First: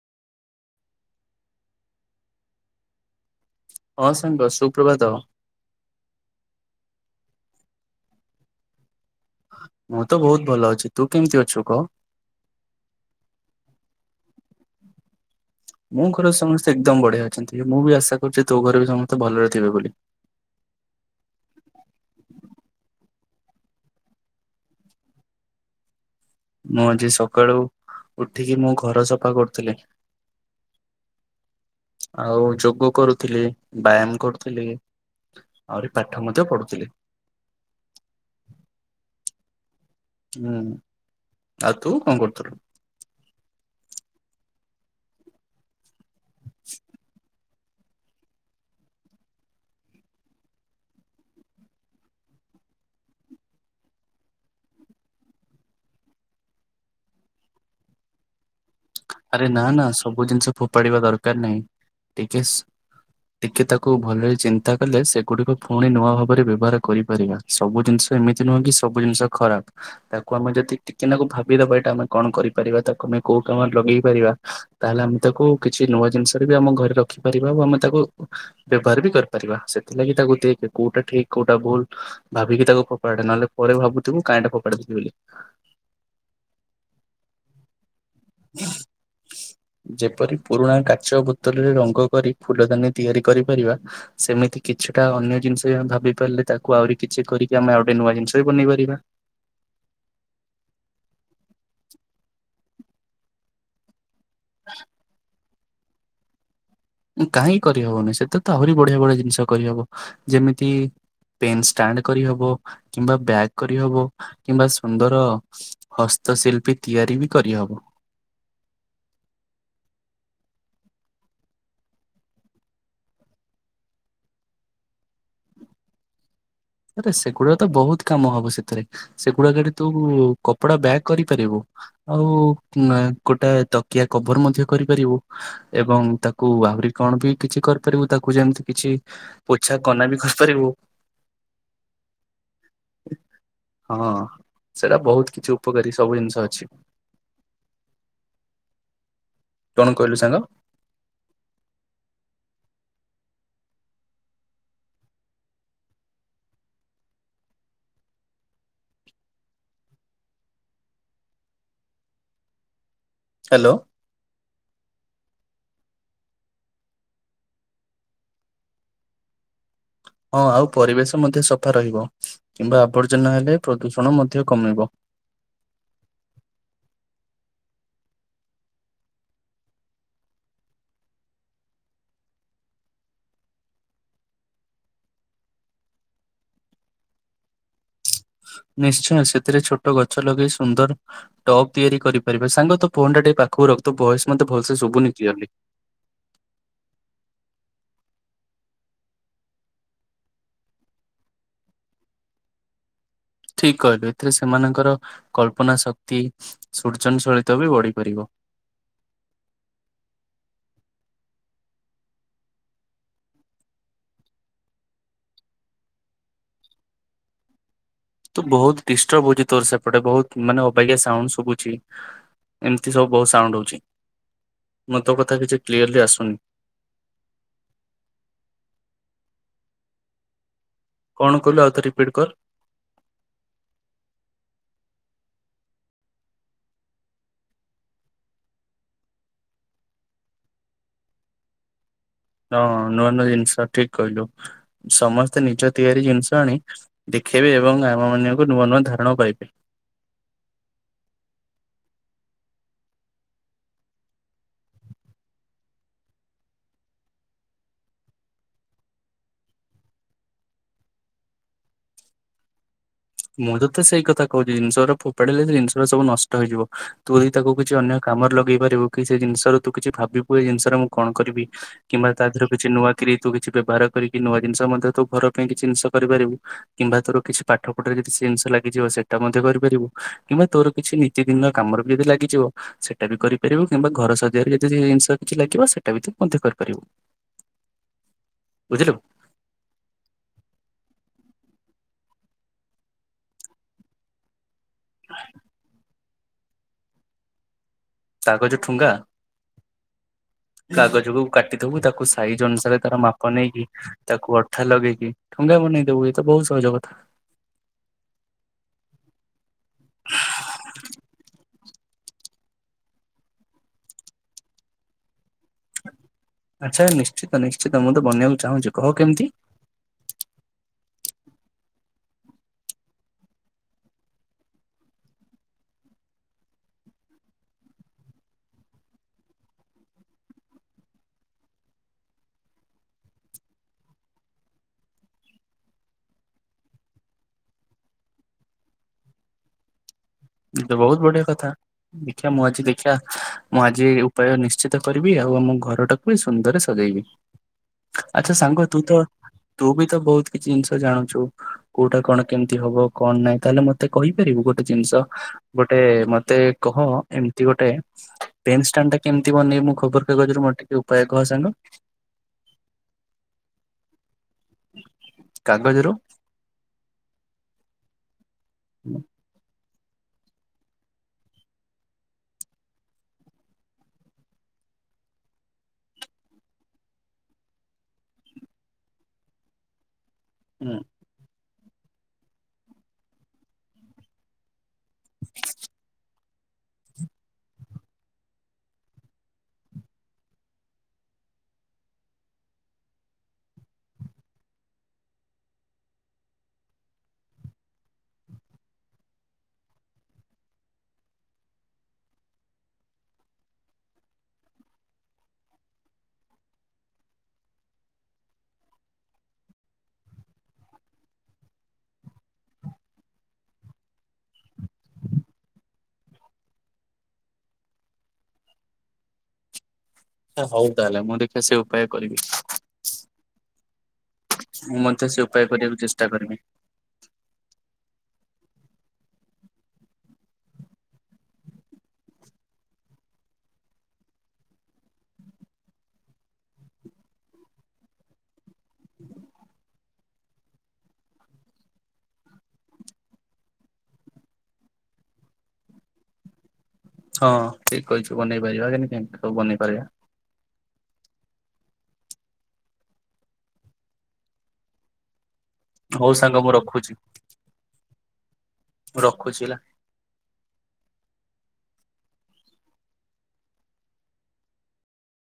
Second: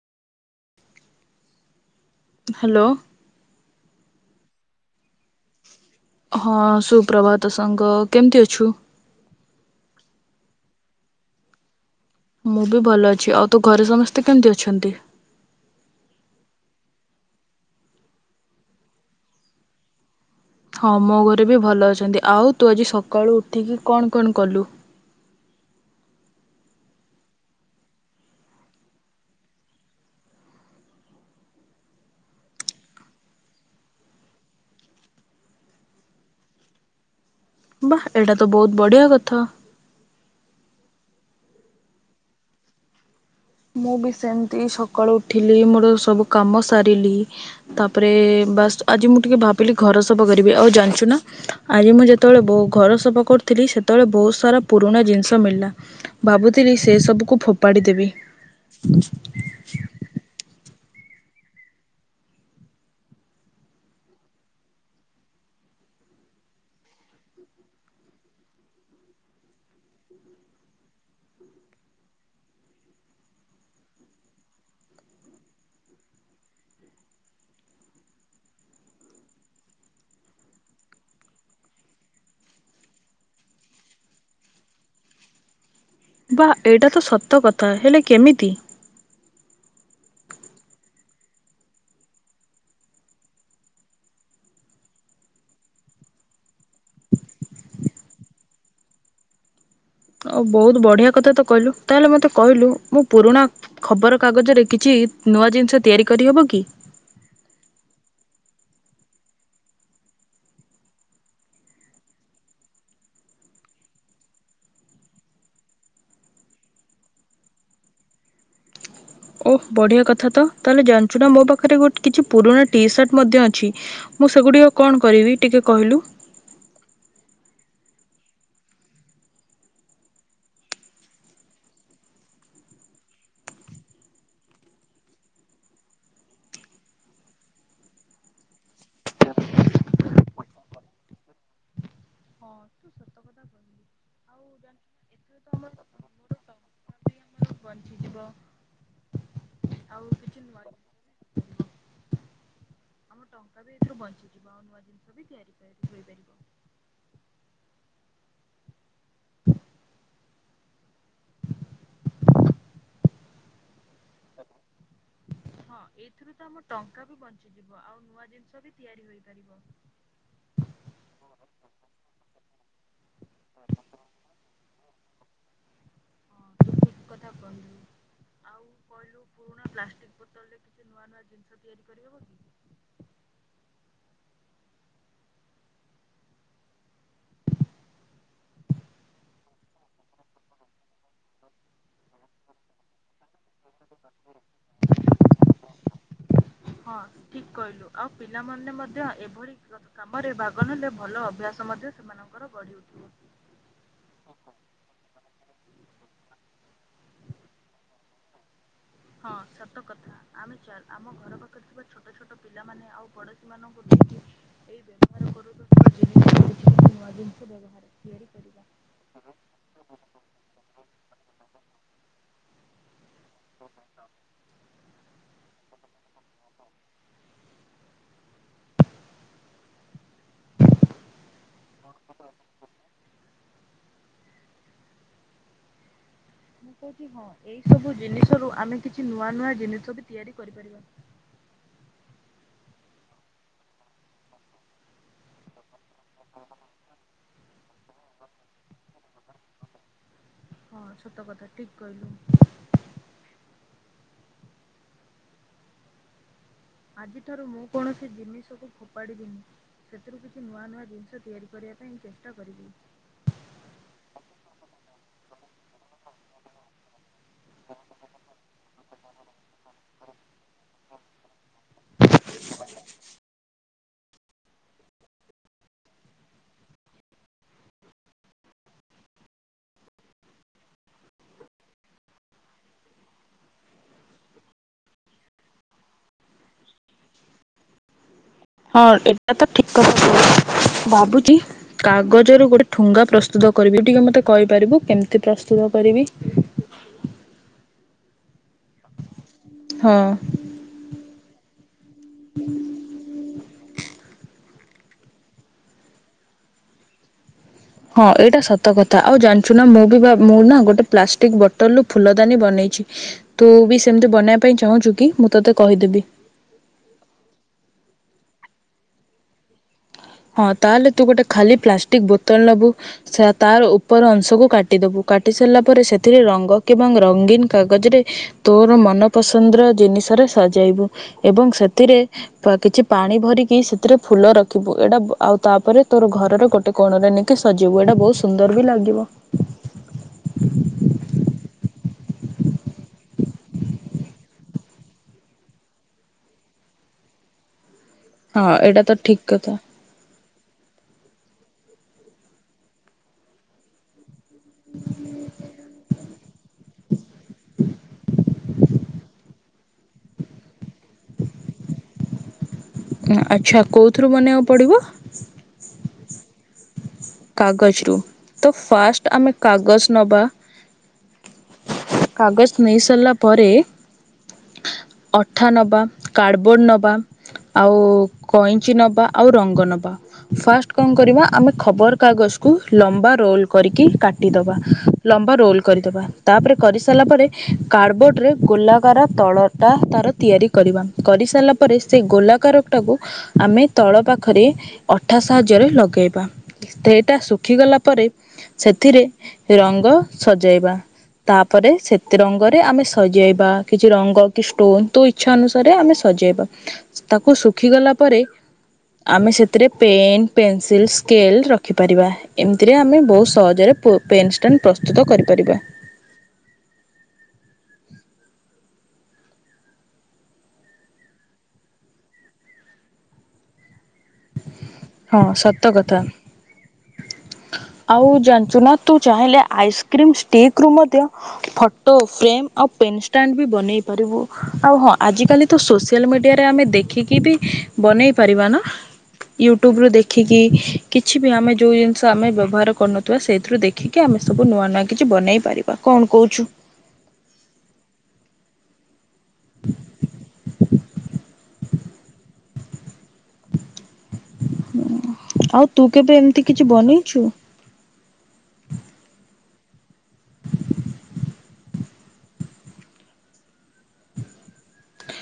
Hello. ହଁ ସାଙ୍ଗ ସୁପ୍ରଭାତ। ହଁ ସୁପ୍ରଭାତ ସାଙ୍ଗ। କେମତି ଅଛୁ? ମୁଁ ତ ବହୁତ ଭଲ ଅଛି ତୁ କେମିତି ଅଛୁ କହ। ମୁଁ ବି ଭଲ ଅଛି ଆଉ ତୋ ଘରେ ସମସ୍ତେ କେମତି ଅଛନ୍ତି? ମୋ ଘରେ ସମସ୍ତେ ଏକଦମ୍ ବଢ଼ିଆ ଅଛନ୍ତି ମୁଁ ବି ଆଶା କରୁଚି ତୋ ଘରେ ବି ସମସ୍ତେ ଭଲରେ ଥିବେ ବୋଲି। ହଁ ମୋ ଘରେ ବି ଭଲ ଅଛନ୍ତି। ଆଉ ତୁ ଆଜି ସକାଳୁ ଉଠିକି କଣ କଣ କଲୁ? ମୁଁ ଆଜି ସକାଳୁ ଉଠିକି ମୁଁ ଘର ସଫା କରୁଥିଲି। ଆଉ ଯୋଗ କରୁଥିଲି ବ୍ୟାୟାମ କରୁଥିଲି। ଆହୁରି ପାଠ ମଧ୍ୟ ପଢ଼ୁଥିଲି। ବାଃ ଏଇଟା ତ ବୋହୁତ ବଢ଼ିଆ କଥା। ହୁଁ ଆଉ ତୁ କଁ କରୁଥୁଲୁ? ମୁଁ ବି ସେମତି ସକାଳୁ ଉଠିଲି ମୋର ସବୁ କାମ ସାରିଲି। ତାପରେ ବାସ୍ ଆଜି ମୁଁ ଟିକେ ଭାବିଲି ଘର ସଫା କରିବି ଆଉ ଜାଣିଚୁ ନା ଆଜି ମୁଁ ଯେତୋଳେ ବୋ ଘର ସଫା କରୁଥିଲି ସେତୋଳେ ବୋହୁତ ସାରା ପୁରୁଣା ଜିନିଷ ମିଳିଲା। ଭାବୁଥିଲି ସେ ସବୁକୁ ଫୋପାଡ଼ି ଦେବି। ଆରେ ନାଁ ନାଁ ସବୁ ଜିନିଷ ଫୋପାଡ଼ିବା ଦରକାର ନାହିଁ। ଟିକେ ସ୍ ଟିକେ ତାକୁ ଭଲରେ ଚିନ୍ତା କଲେ ସେଗୁଡ଼ିକ ପୁଣି ନୂଆ ଭାବରେ ବ୍ୟବହାର କରିପାରିବା। ସବୁ ଜିନିଷ ଏମିତି ନୁହଁ କି ସବୁ ଜିନିଷ ଖରାପ। ତାକୁ ଆମେ ଯଦି ଟିକେନାକୁ ଭାବିଦବା ଏଇଟା ଆମେ କଣ କରିପାରିବା ତାକୁ ଆମେ କୋଉ କାମ ଲଗେଇ ପାରିବା ତାହେଲେ ଆମେ ତାକୁ କିଛି ନୂଆ ଜିନିଷରେ ବି ଆମ ଘରେ ରଖିପାରିବା ଓ ଆମେ ତାକୁ ବ୍ୟବହାର ବି କରିପାରିବା ସେଥିଲାଗି ତାକୁ ଦେକେ କୋଉଟା ଠିକ୍ କୋଉଟା ଭୁଲ ଭାବିକି ତାକୁ ଫୋପାଡ଼େ ନହେଲେ ପରେ ଭାବୁଥିବୁ କାଇଁ ଏଟା ଫୋପାଡ଼ି ଦେଲି ବୋଲି। ବାଃ ଏଇଟା ତ ସତ କଥା ହେଲେ କେମିତି? ହ [inaudible] ଯେପରି ପୁରୁଣା କାଚ ବୋତଲରେ ରଙ୍ଗ କରି ଫୁଲ ଦାନି ତିଆରି କରିପାରିବା ସେମିତି କିଛିଟା ଅନ୍ୟ ଜିନିଷ ବି ଆମେ ଭାବି ପାରିଲେ ତାକୁ ଆଉରି କିଛି କରିକି ଆମେ ଆଉ ଓଟେ ନୂଆ ଜିନିଷ ବି ବନେଇ ପାରିବା। ଆଉ ବୋହୁତ ବଢ଼ିଆ କଥା ତ କହିଲୁ ତାହେଲେ ମତେ କହିଲୁ ମୁଁ ପୁରୁଣା ଖବର କାଗଜରେ କିଛି ନୂଆ ଜିନିଷ ତିଆରି କରିହବ କି? ଉଁ କାହିଁ କରିହବନି ସେତେରେ ତ ଆହୁରି ବଢ଼ିଆ ବଢ଼ିଆ ଜିନିଷ କରିହବ, ଯେମିତି ପେନ୍ ଷ୍ଟାଣ୍ଡ୍ କରିହବ କିମ୍ବା ବ୍ୟାଗ୍ କରିହବ କିମ୍ବା ସୁନ୍ଦର ହସ୍ତଶିଳ୍ପୀ ତିଆରି ବି କରିହବ। ଓଃ ବଢ଼ିଆ କଥା ତ ତାହେଲେ ଜାଣିଚୁ ନା ମୋ ପାଖରେ ଗୋଟ୍ କିଛି ପୁରୁଣା ଟି ସାର୍ଟ ମଧ୍ୟ ଅଛି। ମୁଁ ସେଗୁଡିକ କଣ କରିବି ଟିକେ କହିଲୁ। ଆରେ ସେଗୁଡା ତ ବହୁତ କାମ ହବ ସେଥିରେ ସେଗୁଡାକ ତୁ କପଡା ବ୍ୟାଗ କରିପାରିବୁ। ଆଉ ଗୋଟା ତକିଆ କଭର ମଧ୍ୟ କରିପାରିବୁ। ଏବଂ ତାକୁ ଆହୁରି କଣ ବି କିଛି କରିପାରିବୁ ତାକୁ ଯେମିତି କିଛି ପୋଛା କନା ବି କରିପାରିବୁ। ହଁ ତୁ ସତ କଥା କହିଲୁ ହଁ ଆଉ ଜାଣିଛୁ ସେଟା ନା ବହୁତ ଏଥିରେ ତ କିଛି ଆମର ଉପକାରୀ ସବୁ ମୋର ଜିନିଷ ଅଛି। ଟଙ୍କା ବି ଆମର ବଞ୍ଚିଯିବ କଣ ଆଉ କହିଲୁ କିଛି ସାଙ୍ଗ? ନୂଆ ଜିନିଷ ରୁ ବଞ୍ଚିଯିବ ଆଉ ନୂଆ ଜିନିଷ ବି ତିଆରିପାରିବ [inaudible] ହ୍ୟାଲୋ। ଏଥିରୁ ତ ଆମ ଟଙ୍କା ବି ବଞ୍ଚିଯିବ ଆଉ ନୂଆ ଜିନିଷ ବି ତିଆରି ହୋଇପାରିବା। ହଁ ଆଉ ପରିବେଶ ମଧ୍ୟ ସଫା ରହିବ କିମ୍ବା ଆବର୍ଜନା ହେଲେ ପ୍ରଦୂଷଣ ମଧ୍ୟ କମିବ। [inaudible] [unintelligible] ହଁ [unintelligible] ଜିନିଷ ତିଆରି କରିହେବ କି? ନିଶ୍ଚୟ ସେଥିରେ ଛୋଟ ଗଛ ଲଗେଇ ସୁନ୍ଦର ଟପ୍ ତିଆରି କରିପାରିବେ ସାଙ୍ଗ ତ ଫୋନ୍ ଟା ଟିକେ ପାଖକୁ ରଖ ତୋ ଭଏସ ମତେ ଭଲସ ସେ ଶୁଭୁନି କ୍ଳିଅର୍ଲି। ହଁ ଠିକ କହିଲୁ ଆଉ ପିଲାମାନେ ମଧ୍ୟ ଏଭଳି କାମରେ ଭାଗ ନେଲେ ଭଲ ଅଭ୍ୟାସ ମଧ୍ୟ ସେମାନଙ୍କର ବଢ଼ି ହ [inaudible] ଠିକ କହିଲୁ ଏଥିରେ ସେମାନଙ୍କର କଳ୍ପନା ଶକ୍ତି ସୃଜନଶଳିତ ବି ବଢି ପାରିବ। ହଁ ସତ କଥା ଆମେ ଚାଲ ଆମ ଘର ପାଖରେ ଥିବା ଛୋଟ ଛୋଟ ପିଲାମାନେ ଆଉ ପଡୋଶୀ ମାନଙ୍କୁ ନେଇି ଏଇ ବ୍ୟବହାର କରୁଥିବାଥିବା କିଛି ନୂଆ ଜିନିଷ ବ୍ୟବହାର ତିଆରି ତୁ କରିବା। ବହୁତ ଡିଷ୍ଟର୍ବ ହଉଚ ତୋର ସେପଟେ ବହୁତ ମାନେ ଅବାଗିଆ ସାଉଣ୍ଡ ସୁବୁଚି। ଏମିତି ସବୁ ବହୁତ ସାଉଣ୍ଡ ହଉଛି। ମୁଁ ତ କଥା କିଛି କ୍ଲିୟରଲି ଆସୁନି। କଣ କହିଲୁ ଆଉ ତ ରିପିଟ୍ କର। ମୁଁ କହୁଛି ହଁ ଏଇ ସବୁ ଜିନିଷ ରୁ ଆମେ କିଛି ନୂଆ ନୂଆ ଜିନିଷ ବି ତିଆରି କରିପାରିବା। ହଁ ନୂଆ ନୂଆ ଜିନିଷ ଠିକ କହିଲୁ। ସମସ୍ତେ ନିଜ ତିଆରି ଜିନିଷ ଆଣି ଦେଖେଇବେ ଏବଂ ଆମ ମାନଙ୍କୁ ନୂଆ ନୂଆ ଧାରଣ କହିବେ। ହଁ ସତ କଥା ଠିକ୍ କହିଲୁ। ଆଜିଠାରୁ ମୁଁ କୌଣସି ଜିନିଷକୁ ଫୋପାଡ଼ିବିନି। ସେଥିରୁ କିଛି ନୂଆ ନୂଆ ଜିନିଷ ତିଆରି କରିବା ପାଇଁ ଚେଷ୍ଟା କରିବି। ମୁଁ ତତେ ସେଇ କଥା କହୁଛି ଜିନିଷ ଗୁରା ଫୋପାଡିଲେ ଜିନିଷ ଗୁଡା ସବୁ ନଷ୍ଟ ହେଇଯିବ। ତୁ ତାକୁ କିଛି ଅନ୍ୟ କାମରେ ଲଗେଇ ପାରିବୁ କି ସେ ଜିନିଷ ରୁ ତୁ କିଛି ଭାବିବୁ ଏଇ ଜିନିଷ ର ମୁଁ କଣ କରିବି। କିମ୍ବା ତା ଦେହରୁ କିଛି ନୂଆ କିରି ତୁ କିଛି ବ୍ୟବହାର କରିକି ନୂଆ ଜିନିଷ ମଧ୍ୟ ତୁ ଘର ପାଇଁ କିଛି ଜିନିଷ କରିପାରିବୁ। କିମ୍ବା ତୋର କିଛି ପାଠ ଗୋଟରେ ଯଦି ଜିନିଷ ଲାଗିଯିବ ସେଇଟା ମଧ୍ୟ କରିପାରିବ କିମ୍ବା ତୋର କିଛି ନୀତିଦିନନ କାମ ବି ଯଦି ଲାଗିଯିବ। ସେଇଟା ବି କରିପାରିବୁ କିମ୍ବା ଘର ସଜେଇାରେ ଯଦି ଜିନିଷ କିଛି ଲାଗିବ ସେଇଟା ବି ମଧ୍ୟ କରିପାରିବୁ। [inaudible] ହଁ ଏଇଟା ତ ଠିକ କଥା [unintelligible] ଭାବୁଚି କାଗଜରୁ ଗୋଟେ ଠୁଙ୍ଗା ପ୍ରସ୍ତୁତ କରିବି ଟିକେ ମତେ କହିପାରିବୁ କେମିତି ପ୍ରସ୍ତୁତ କରିବି। କାଗଜ ଠୁଙ୍ଗା? ହଁ। କାଗଜକୁକୁ କାଟିଦବୁ। ତାକୁ ସାଇଜ ଅନୁସାରେ ତାର ମାପ ନେଇକି ତାକୁ ଅଠା ଲଗେଇକି ଠଙ୍ଗା ବନେଇଦବୁ ଏଇଏ ତ ବହୁତ ସହଜ କଥା। ହଁ ଏଇଟା ସତ କଥା ଆଉ ଜାଣିଛୁ ନା ମୁଁ ବି ମୁଁ ନା ଗୋଟେ ପ୍ଲାଷ୍ଟିକ ବୋଟଲରୁୁ ଫୁଲଦାନୀ ବନେଇଛି। ତୁ ବି ସେମିତି ବନେଇବା ପାଇଁ ଚାହୁଁଛୁ କି ମୁଁ ତୋତେ କହିଦେବି। ଆଚ୍ଛା ନିଶ୍ଚିତ ନିଶ୍ଚିତ ମୁଁ ତ ବନେଇବାକୁ ଚାହୁଁଛି କହ କେମିତି? ହଁ ତାହେଲେ ତୁ ଗୋଟେ ଖାଲି ପ୍ଲାଷ୍ଟିକ ବୋତଲ ନବୁ। ତାର ଉପର ଅଂଶକୁ କାଟିଦବୁ କାଟି ସାରିଲା ପରେ ସେଥିରେ ରଙ୍ଗ କି ଏବଂ ରଙ୍ଗୀନ କାଗଜରେ ତୋର ମନ ପସନ୍ଦର ଜିନିଷରେ ସଜେଇବୁ ଏବଂ ସେଥିରେ କିଛି ପାଣି ଭରିକି ସେଥିରେ ଫୁଲ ରଖିବୁ। ଏଇଟା ଆଉ ତାପରେ ତୋର ଘର ରେ ଗୋଟେ କୋଣରେ ନେଇକି ସଜେଇବୁ ଏଇଟା ବହୁତ ସୁନ୍ଦର ବି ଲାଗିବ। ଏଇ ତ ବହୁତ ବଢ଼ିଆ କଥା। ଦେଖିବା ମୁଁ ଆଜି ଦେଖିବା ମୁଁ ଆଜି ଉପାୟ ନିଶ୍ଚିତ କରିବି, ଆଉ ଆମ ଘରଟାକୁ ବି ସୁନ୍ଦର ସଜେଇବି। ଆଚ୍ଛା ହଁ ସାଙ୍ଗ ତୁ ଏଇଟା ତ ଠିକ୍ କଥା। ତୁ ବି ତ କହୁଥିଲୁ କିଛି ଜିନିଷ ଜାଣୁଛୁ, କୋଉଟା କଣ କେମିତି ହବ କଣ ନାହିଁ ତାହେଲେ ମତେ କହିପାରିବୁ ଗୋଟେ ଜିନିଷ ଗୋଟେ ମତେ କହ ଏମିତି ଗୋଟେ ପେନ ଷ୍ଟାଣ୍ଡ ଟା କେମିତି ବନେଇବି ମୁଁ ଖବର କାଗଜରୁ ମୋର ଟିକେ ଉପାୟ କହ ସାଙ୍ଗ? ଆଚ୍ଛା କୋଉଥିରୁ ବନେଇବାକୁ ପଡ଼ିବ? କାଗଜରୁ କାଗଜରୁୁ, ତ ଫାଷ୍ଟ ଆମେ କାଗଜ ନବା କାଗଜ ନେଇ ସାରିଲା ପରେ। ଅଠା ନବା କାର୍ଡ଼ବୋର୍ଡ ନବା ଆଉ କଇଁଚି ନବା ଆଉ ରଙ୍ଗ ନେବା ହୁଁ ଫାଷ୍ଟ ଆଚ୍ଛା କଣ କରିବା ଆମେ ଖବରକାଗଜକୁ ଲମ୍ବା ରୋଲ କରିକି କାଟିଦବା। ଲମ୍ବା ରୋଲ୍ କରିଦେବା। ତାପରେ କରିସାରିଲା ପରେ କାର୍ଡ଼ବୋର୍ଡରେ ଗୋଲାକାର ତଳଟା ତାର ତିଆରି କରିବା କରିସାରିଲା ପରେ ସେ ଗୋଲାକାର ଟାକୁ ଆମେ ତଳ ପାଖରେ ଅଠା ସାହାଯ୍ୟରେ ଲଗେଇବା ଟ୍ରେ ଟା ଶୁଖିଗଲା ପରେ ସେଥିରେ ରଙ୍ଗ ସଜେଇବା। ତାପରେ ସେତେ ରଙ୍ଗରେ ଆମେ ସଜେଇବା କିଛି ରଙ୍ଗ କି ଷ୍ଟୋନ ତୁ ଇଛ ଇଛା ଅନୁସାରେ ଆମେ ସଜେଇବା ତାକୁ ଶୁଖିଗଲା ପରେ ଆମେ ସେଥିରେ ପେନ୍ ପେନ୍ସିଲ୍ ସ୍କେଲ ରଖିପାରିବା ଏମିତିରେ ଆମେ ବହୁତ ସହଜରେ ପେନ୍ଷ୍ଟାଣ୍ଡ ପ୍ରସ୍ତୁତ କରିପାରିବା। ହଉ ତାହେଲେ ମୁଁ ଦେଖିବା ସେ ଉପାୟ କରିବି। ମୁଁ ମଧ୍ୟ ହଁ ସେ ଉପାୟ ସତ କରିବାକୁ କଥା। ଚେଷ୍ଟା କରିବି। ଆଉ ଜାଣିଛୁନା ତୁ ଚାହିଁଲେ ଆଇସ୍କ୍ରିମ ଷ୍ଟିକ ରୁ ମଧ୍ୟ ଫଟୋ ଫ୍ରେ ଆଉ ପେନଷ୍ଟାଣ୍ଡ ବି ବନେଇ ପାରିବୁ। ଆଉ ହଁ ଆଜି କାଲି ତ ସୋସିଆଲ ମିଡ଼ିଆରେ ଆମେ ଦେଖିକି ବି ବନେଇ ପାରିବା ନା। ୟୁଟ୍ୟୁବ ରୁ ଦେଖିକି କିଛି ବି ଆମେ ଯେଉଁ ଜିନିଷ ଆମେ ବ୍ୟବହାର କରୁନଥିବା ସେଇଥିରୁ ଦେଖି ଦେଖିକି ଆମେ ସବୁ ନୂଆ ନୂଆ କିଛି ବନେଇ ପାରିବା କଣ କହୁଛୁ? ହଁ ଠିକ କହିଛୁ ବନେଇ ପାରିବା, କେମିତି ସବୁ ବନେଇ ପାରିବା। ଆଉ ତୁ ହଉ କେବେ ସାଙ୍ଗ ଏମିତି ମୁଁ କିଛି ରଖୁଛି ବନେଇଚୁ? ରଖୁଛି ହେଲା।